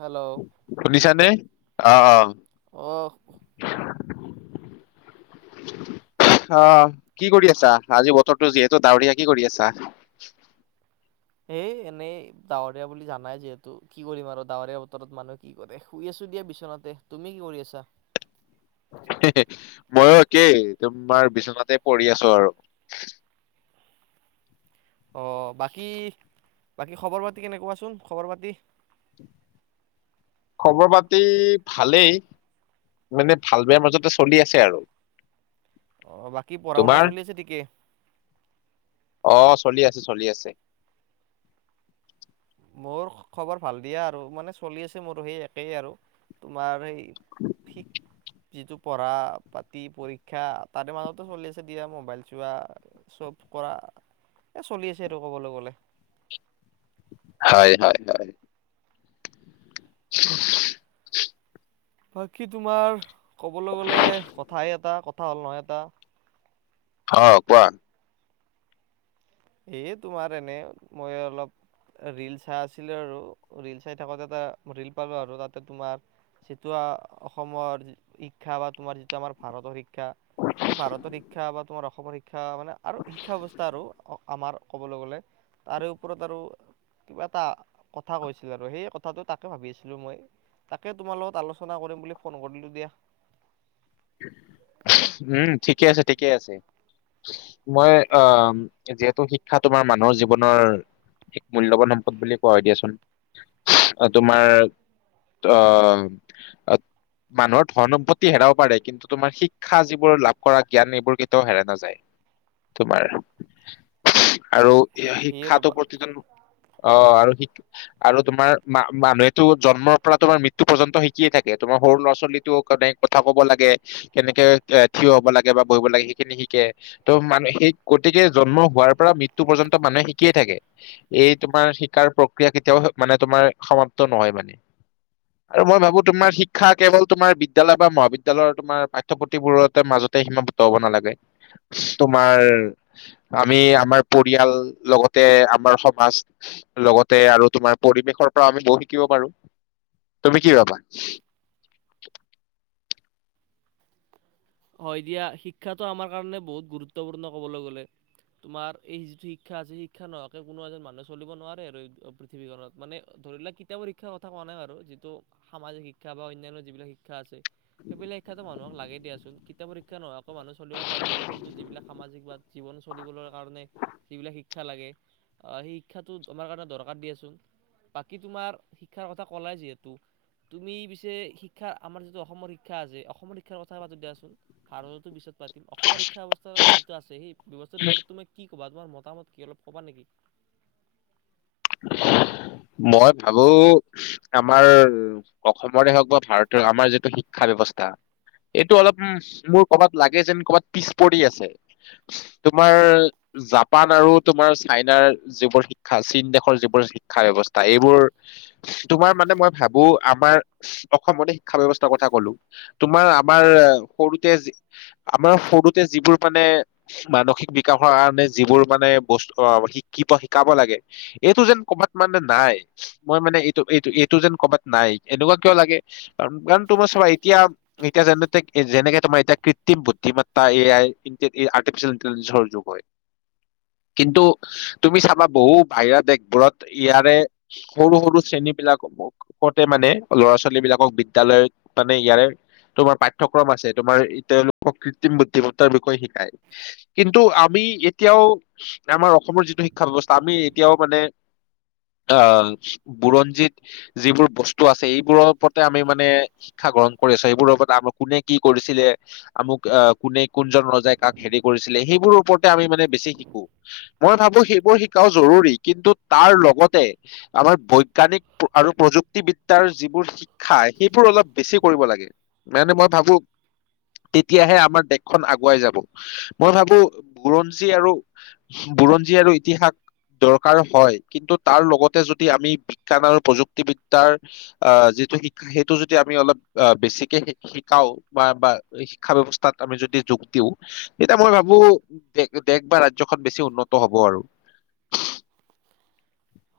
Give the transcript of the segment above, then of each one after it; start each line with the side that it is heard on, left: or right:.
right: Hello
left: শুনিছানে? অ' অ'
right: অ'
left: অ' কি কৰি আছা? আজি বতৰটো যিহেতু ডাৱৰীয়া কি কৰি আছা?
right: হেই এনেই ডাৱৰীয়া বুলি জানাই যিহেতু কি কৰিম আৰু ডাৱৰীয়া বতৰত মানুহে কি কৰে শুই আছো দিয়া বিচনাতে, তুমি কি কৰি আছা?
left: মইয়ো একেই তোমাৰ বিচনাতে পৰি আছো আৰু,
right: অ' বাকী বাকী খবৰ পাতি কেনেকুৱাচোন খবৰ পাতি?
left: খবৰ পাতি ভালেই মানে ভাল বেয়া মাজতে চলি আছে আৰু।
right: অ বাকী পঢ়া শুনা
left: তোমাৰ?
right: চলি আছে ঠিকে?
left: অ', চলি চলি আছে।
right: মোৰ খবৰ ভাল দিয়া আৰু মানে চলি আছে মোৰ সেই একেই আৰু তোমাৰ সেই [unintelligible] যিটো পঢ়া পাতি পৰীক্ষা তাৰে মাজতে চলি আছে দিয়া মোবাইল চোৱা চব কৰা এ চলি আছে আৰু ক'বলৈ গ'লে।
left: হয় হয় হয়। [inaudible]
right: [unintelligible]
left: অ কোৱা?
right: এ তোমাৰ এনে মই অলপ ৰিল চাই আছিলো আৰু ৰিল চাই থাকোতে এটা ৰিল পালো আৰু তাতে তোমাৰ চিটোৱা অসমৰ শিক্ষা বা তোমাৰ যিটো আমাৰ ভাৰতৰ শিক্ষা শিক্ষা এ ভাৰতৰ শিক্ষা বা তোমাৰ অসমৰ শিকা শিক্ষা মানে আৰু শিক্ষা ব্যৱস্থা আৰু আমাৰ ক'বলৈ গ'লে তাৰে ওপৰত আৰু কিবা এটা আমাৰ কবলৈ গলে তাৰে ওপৰত আৰু কিবা এটা কথা কৈছিল আৰু সেই কথাটো তাকে ভাবি আছিলোঁ মই তাকে তোমাৰ লগত আলোচনা কৰিম বুলি ফোন কৰিলো দিয়া
left: উম ঠিকে আছে ঠিকেই আছে মই আহ যিহেতু শিক্ষা তোমাৰ মানুহৰ জীৱনৰ এক মূল্যৱান সম্পদ বুলি কোৱা দিয়াচোন তোমাৰ আ মানুহৰ ধন সম্পত্তি হেৰাব প কিন্তু তোমাৰ শিক্ষা যিবোৰ লাভ কৰা জ্ঞান এইবোৰ কেতিয়াও হেৰাই নাযায় তোমাৰ আৰু
right: সে- সেয়ে
left: শিক্ষাটো
right: ৰ'বা
left: প্ৰতিজন লোকে অ আৰু শিক আৰু তোমাৰ মা মানুহেতো জন্মৰ পৰা তোমাৰ মৃত্যু পৰ্যন্ত শিকিয়ে থাকে তোমাৰ সৰু ল'ৰা ছোৱালীতো কেনে কথা কব লাগে কেনেকে থিয় হব লাগে বা বহিব লাগে সেইখিনি শিকে ত' মান সেই গতিকে জন্ম হোৱাৰ পৰা মৃত্্যু পৰ্যন্ত মানুহে শিকি তোমাৰ পাঠ্যপুথিবোৰতে মাজতে সীমাবদ্ধ হব নালাগে তোমাৰ আমি আমাৰ পৰিয়াল লগতে আমাৰ সমাজ লগতে আৰু পৰিবেশৰ পৰা বহোত শিকিব পাৰু। তুমি কি ভাবা?
right: হয় দিয়া শিক্ষাটো আমাৰ কাৰণে বহুত গুৰুত্বপূৰ্ণ কবলৈ গলে তোমাৰ এই যিটো শিক্ষা আছে শিক্ষা নোহোৱাকে কোনো এজন মানুহ চলিব নোৱাৰে এই পৃথিৱীখনত মানে ধৰিলো সেইতু পৰীক্ষাৰ কথা কোৱা নাই বাৰু যিতু সামাজিক শিক্ষা বা অনান্য যিতু শিক্ষা আছে। [unintelligible] লাগে দিয়া চোন। কিতাপ পৰীক্ষা নোহোৱাকৈ মানুহ চলিব পাৰিব কিন্তু যিবিলাক সামাজিক বা জীৱন চলিবলৈ কাৰণে যিবিলাক শিক্ষা লাগে সেই শিক্ষাটো তোমাৰ কাৰণে দৰকাৰ দিয়াচোন বাকী তোমাৰ [inaudible] পাতিম অসমৰ শিক্ষা ব্যবস্থা বা তোমাৰ মতামত কি অলপ ক'বা নেকি?
left: মই ভাবো আমাৰ অসমৰে হওক বা ভাৰতে হওক আমাৰ যিটো শিক্ষা ব্যৱস্থা এইটো অলপ মোৰ কৰ'বাত লাগে যেন ক'বাত পিছ পৰি আছে তোমাৰ জাপান আৰু তোমাৰ চাইনাৰ যিবোৰ শিক্ষা চীনদেশ সৰ যিবোৰ শিক্ষা ব্যৱস্থা এইবোৰ তোমাৰ মানে মই ভাবো আমাৰ অসমতে শিক্ষা ব্যৱস্থাৰ কথা কলো তোমাৰ আমাৰ সৰুতে যিবোৰ মানে মানসিক বিকাশৰ কাৰণে যিবোৰ মানে বস্তু শিকিব শিকাব লাগে এইটো যেন কবাত মানে নাই মই মানে এইটো এইটো এইটো যেন কবাত নাই এনেকুৱা কিয় লাগে কাৰণ কাৰণ তোমাৰ চাবা এতিয়া যে যেনেকে তোমাৰ কৃত্ৰিম বুদ্ধিমত্তাৰ জোগ হয়। কিন্ত তুমি চাপা বহো বহিৰা দেশ বাত য়াৰে শৰো শৰো বিলাক [unintelligible] লৰা ছোৱালী বিলাকক বিদ্যালয়ত মানে ৱাৰে আমাৰ অসমৰ যিটো শিক্ষা ব্যৱস্থা আমি কিও মানে অ বোৰনজিত জিবোৰ বচতো আচে এই বোৰৰ ওপৰতে আমি শিক্ষা গ্ৰহণ কৰি আছো মেই বোৰৰ ওপৰত কোনে কি কৰিছিলে আমোক কোন জন ৰজাই কাক হৰি কৰিছিলে মেইবোৰৰ ওপৰতে আমি বেছি শিকো। ময় ভাবো মেইবোৰ শিকাও জৰুৰী কিন্তু তাৰ লগতে আমাৰ বৈজ্ঞানিক আৰু প্ৰযুক্তিবিদ্যাৰ যিবোৰ শিক্ষা সেইবোৰ অলপ বেছি কৰিব লাগে মানে মই ভাবো তেতিয়াহে আমাৰ দেশখন আগুৱাই যাব মই ভাবো বুৰঞ্জী আৰু বুৰঞ্জী আৰু ইতিহাস দৰকাৰ হয়। কিন্তু তাৰ লগতে যদি আমি বিজ্ঞান আৰু প্ৰযুক্তিবিদ্যাৰ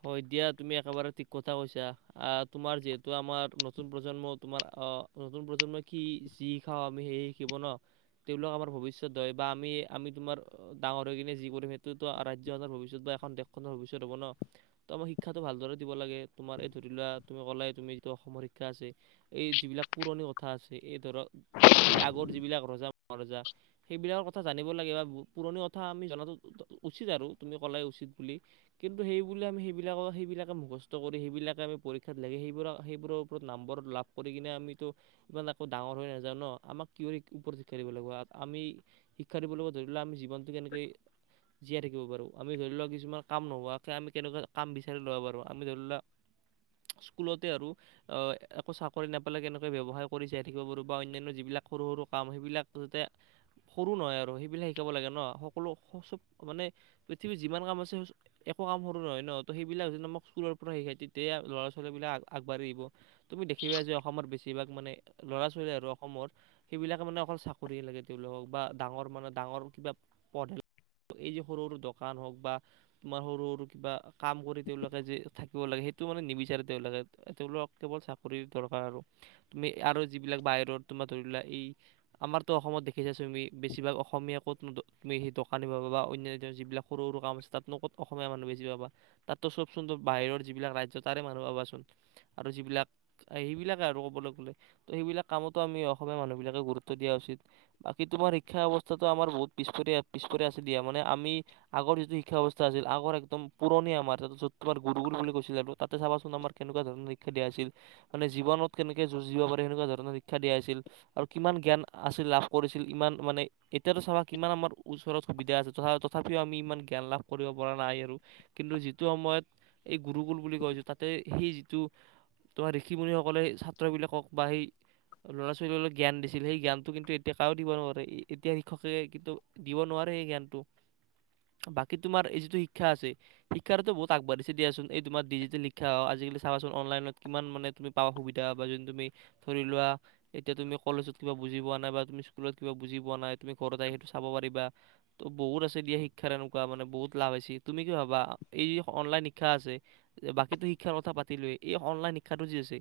right: হয় দিয়া তুমি একেবাৰে ঠিক কথা কৈছা আ তোমাৰ যিহেতু আমাৰ নতুন প্ৰজন্ম তোমাৰ অ নতুন প্ৰজন্মই কি যি খাও আমি সেই শিকিব ন তেওঁলোক আমাৰ ভৱিষ্যত হয় বা আমি আমি তোমাৰ ডাঙৰ হৈ কিনে যি কৰিম সেইটোতো আৰাজ্যখনৰ ভৱিষ্যত বা এখন দেশখনৰ ভৱিষ্যত হ'ব ন। ত আমাৰ শিক্ষাটো ভালদৰে দিব লাগে, তোমাৰ এই ধৰি লোৱা তুমি কলাই তুমি যিটো অসমৰ শিক্ষা আছে, এই যিবিলাক পুৰণি কথা আছে এই ধৰক এই আগৰ যিবিলাক ৰজা ৰজা সেইবিলাকৰ কথা জানিব লাগে বা পুৰণি কথা আমি জনাতো উচিত আৰু তুমি কলাই উচিত বুলি কিন্তু। সেইবুলি আমি সেইবিলাকৰ সেইবিলাকে মুখস্থ কৰি সেইবিলাকে আমি পৰীক্ষাত লাগে সেইবোৰা সেইবোৰৰ ওপৰত নম্বৰ লাভ কৰি কিনে আমিতো ইমান একো ডাঙৰ হৈ নাযাওঁ ন। আমাক কিয়ৰ ওপৰত শিক্ষা দিব লাগিব আমি শিক্ষা দিব লাগিব ধৰিলো আমি জীৱনটো কেনেকৈ জীয়াই থাকিব পাৰোঁ। আমি ধৰিলো কিছুমান কাম নোহোৱা আমি কেনেকুৱা কাম বিচাৰি ল'ব পাৰো আমি ধৰি লোৱা স্কুলতে আৰু একো চাকৰি নাপালে কেনেকে ব্য্ৱসায় কৰি চাই থাকিব পাৰো বা অন্যান্য যিবিলাক সৰু সৰু কাম সেইবিলাক যাতে সৰু নহয় আৰু সেইবিলাক শিকাব লাগে ন সকলো সব মানে পৃথিৱীৰ যিমান কাম আছে। একো কাম সৰু নহয়, ন ত সেইবিলাক যে আমাক স্কুলৰ পৰা শিকাই তেতিয়া ল'ৰা ছোৱালীবিলাক আগবাঢ়িব তুমি দেখিবা যে অসমৰ বেছিভাগ মানে ল'ৰা ছোৱালী আৰু অসমৰ সেইবিলাকে মানে অকল চাকৰি লাগে, তেওঁলোকক বা ডাঙৰ মানে ডাঙৰ কিবা পঢ় এই যে সৰু সৰু দোকান হওক বা- তোমাৰ সৰু সৰু কিবা কাম কৰি তেওঁলোকে যে থাকিব লাগে, সেইটো মানে নিবিচাৰে তেওঁলোকে তেওঁলোক কেৱল চাকৰি দৰকাৰ আৰু তুমি আৰু যিবিলাক বাহিৰত তোমাৰ ধৰি লা এই আমাৰতো অসমত দেখিছা তুমি বেছিভাগ অসমীয়াকো তুমি সেই দোকানী বা অন্যান্য যিবিলাক সৰু সৰু কাম আছে তাতনোত অসমীয়া মানুহ বেছি পাবা, তাতো চবচোন ত বাহিৰৰ যিবিলাক ৰাজয় তাৰে মানুহ পাবাচোন আৰু যিবিলাক সেইবিলাকে আৰু ক'বলৈ গ'লে ত' সেইবিলাক কামতো আমি অসমীয়া মানুহবিলাকে গুৰুত্ব দিয়া উচিত, বাকী তোমাৰ শিক্ষা ব্যৱস্থাতটো আমাৰ বহুত পিছ পিছপৰি আছে দিয়া মানে আমি আগৰ যিটো শিক্ষা ব্যৱস্থা আছিল আগৰ একদম পুৰণি আমাৰ ত য'ত তোাৰ গুৰুকুল বুলিছিলে আৰু তাত চাবাচোন আমাৰ কেনেকুৱা ধৰণৰ শিক্ষা দিয়া হৈছিল মানে জীৱনত কেনেকে যুঁজিব পাৰে সনেকুৱা ধৰণৰ শিক্ষা দিয়া আছিল, আৰু কিমান জ্ঞান আছিল লাভ কৰিছিল ইমান মানে এতিয়া চাবা কিমান আমাৰ ওচৰত সুবিধা আছিল তথাপিও আমি ইমান জ্ঞান লাভ কৰিব পৰা নাই আৰু, কিন্তু যিটো সময়ত এই গুৰুকুল বুলি কৈছোঁ তাতে সেই যিটো তোমাৰ ঋষি মুনসকলে ছাত্ৰবিলাকক বা সেই ল'ৰা ছোৱালীক জ্ঞান দিছিল সেই জ্ঞানটো কিন্তু এতিয়া কাো দিব নোৱাৰে এতিয়া শিক্ষকে কিন্তু দিব নোৱাৰে সেই জ্ঞানটো কি তমাৰ যিটো শিক্ষা আছে শিক্ষাতটো বহুত আগবাঢ়িছে দিয়াচোন এই তোমাৰ ডিজিটেল শিক্ষা হ আজিকালি চোন অনলাইনত কিমান মানে তুমি পাবা সুবিধা বা যোন তুমি ধৰি লোৱা এতিয়া তুমি কলেজত কিবা বুজি পোৱা নাই বা তুমি স্কুলত কিবা বুজি পোৱা নাই তুমি কৰতাই সেইটো চাব পাৰিবা ত বহু আছে দিয়া শিক্ষাৰ মানে বহুত লাভ আছে, তুমি কি ভাবা এই যি অনলাইন শিক্ষা আছে বাকী শিক্ষাৰ কথা পাতিলোঁ এই অনলাইন শিক্ষাটো যি আছে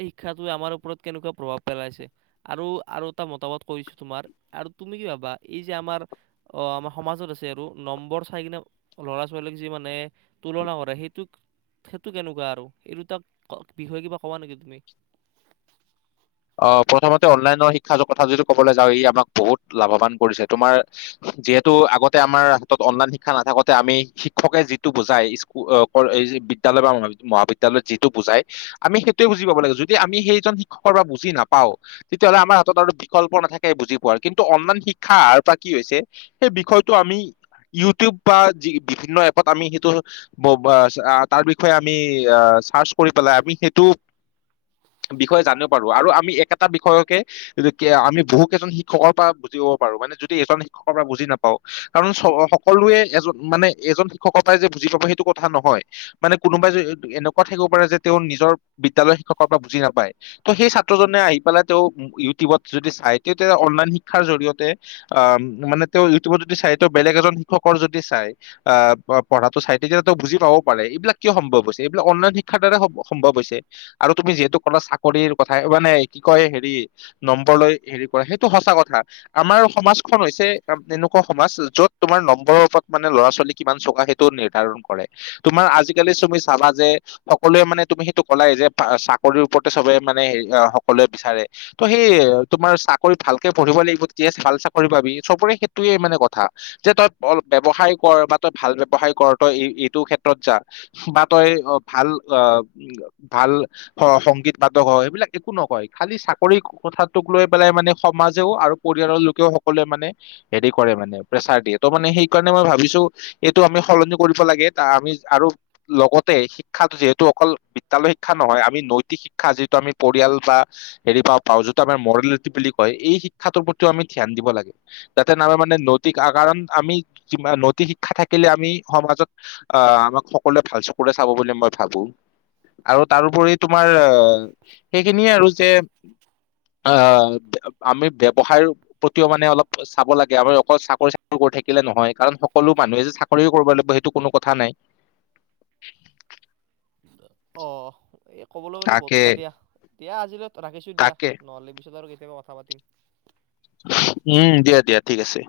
right: এই শিক্ষাৱে আমাৰ ওপৰত কেনেকুৱা প্ৰভাৱ পেলাইছে আৰু আৰু এটা মতামত কৰিছো তোমাৰ আৰু তুমি কি ভাবা এই যে আমাৰ অ আমাৰ সমাজত আছে আৰু নম্বৰ চাই কিনে ল'ৰা ছোৱালীক যি মানে তুলনা কৰে সেইটো সেইটো কেনেকুৱা আৰু এই দুটাক বিষয়ে কিবা হবা নেকি তুমি
left: অ প্ৰথমতে অনলাইনৰ শিক্ষা কথা যদি কবলৈ যাওঁ ই আমাক বহুত লাভৱান কৰিছে তোমাৰ যিহেতু আগতে আমাৰ হাতত অনলাইন শিক্ষা নাথাকোতে আমি শিক্ষকে যিটো বুজাই স্ বিদ্যালয় বা মহাবিদ্যালয়ত যিটো বুজাই আমি সেইটোয়ে বুজ পাব লাগে যদি আমি সেইজন শিক্ষকৰ বা বি নাপাও তেতিয়াহলে আমাৰ হাতত আৰু বিকল্প নাথাকে বুজি পোৱাৰ, কিন্তু অনলাইন শিক্ষা পৰা কি হৈছে সেই বিষয়টো আমি ইউটিউব বা বিভিন্ন এপত আমি সেইটো তাৰ বিষয়ে আমি চাৰ্চ কৰি পেলাই আমি সেইটো বিষয়ে জানিব পাৰ আৰু আমি একটা বিষয়কে আমি বহুক কেইজন শিক্ষকৰ পৰা বুজিব পাৰো, মানে যদি এজন শিক্ষকৰ পৰা বুজি নাপাও কাৰণ সকলোৱে এজন মানে এজন শিক্ষকৰ পৰাই যে বুজি পাব সেইটো কথা নহয় মানে কোনোবাই য এনেকুৱা থাকিব পাৰে যে তেওঁ নিজৰ বিদ্য়ালয়ৰ শিক্ষকৰ পৰা বুজি নাপায়। ত সেই ছাত্ৰজনে আহি পেলাই তেওঁ ইউটিউবত যদি চাই তেতিয়া অনলাইন শিক্ষাৰ জৰিয়তে অ মানে তেওঁ ইউটিউবত যদি চাই তেওঁ বেলেগ এজন শিক্ষকৰ যদি চাই আহ পঢ়াটো চাই তেতিয়া তেওঁ বুজি পাবও পাৰে এইবিলাক কিয় সম্ভৱ হৈছে এইবিলাক অনলাইন শিক্ষাৰ দ্বাৰা সম্ভৱ হৈছে আৰু তুমি যিহেতু কল মানে কি কয় হেৰি নম্বৰ লৈ হেৰি কৰে সেইটো সঁচা কথা আমাৰ সমাজখন হৈছে এনেকুৱা সমাজ যত তোমাৰ নম্বৰৰ ওপৰত মানে ল'ৰা ছোৱালী কিমান চোকা সেইটো নিৰ্ধাৰণ কৰে, তোমাৰ আজিকালি তুমি চাবা যে সকলোৱে মানে তুমি সেইটো কলাই যে চাকৰিৰ ওপৰত চবে মানে হে সকলোৱে বিচাৰে ত সেই তোমাৰ চাকৰি ভালকে পঢ়িব লাগিব ভাল চাকৰি পাবি চবৰে সেইটয়ে মানে কথা যে তই ব্যৱসায় কৰ বা তই ভাল ব্যৱসায় কৰ তই এইটো ক্ষেত্ৰত যা বা তই ভাল অ ভাল সংগীত বাধ সেইবিলাক একো নকয় খালি চাকৰি কথাটোক লৈ পেলাই মানে সমাজেও আৰু পৰিয়ালৰ লোকেও সকলোৱে মানে হেৰি কৰে মানে প্ৰেচাৰ দিয়ে ত' মে সেইকাৰণে মই ভাবিছো এইটো আমি সলনি কৰিব লাগে ত আমি আৰু লগতে শিক্ষা যিহেতু অকল বিদ্যালয় শিক্ষা নহয় আমি নৈতিক শ শিক্ষা যিটো আমি পৰিয়াল বা হেৰি বা পাওঁ যিটো আমাৰ মৰেলিটি বুলি কয় এই শিক্ষাৰ প্ৰতিও আমি ধ্যান দিব লাগে, যাতে নহ মানে নৈতিক কাৰণ আমি নৈতিক শিক্ষা থাকিলে আমি সমাজত আহ আমাক সকলোৱে ভাল চকুৰে চাব বুলি মই ভাবো আৰু তাৰোপৰি তোমাৰ সেইখিনিয়ে আৰু যে আহ আমি ব্যৱসায় প্ৰতিও মানে অলপ চাব লাগে, আমি অকল চাকৰি চাকৰি কৰি থাকিলে নহয় কাৰণ সকলো মানুহে যে চাকৰিও কৰিব লাগিব সেইটো কোনো কথা নাই।
right: অ এ ক'বলৈ গ'লে
left: তাকে
right: বত্তা দিয়া এতিয়া আজিলৈ ত ৰাখিছো দিয়া
left: তাকে
right: নহলে পিছত কে কথা পাতিম
left: উম দিয়া দিয়া ঠিক আছে।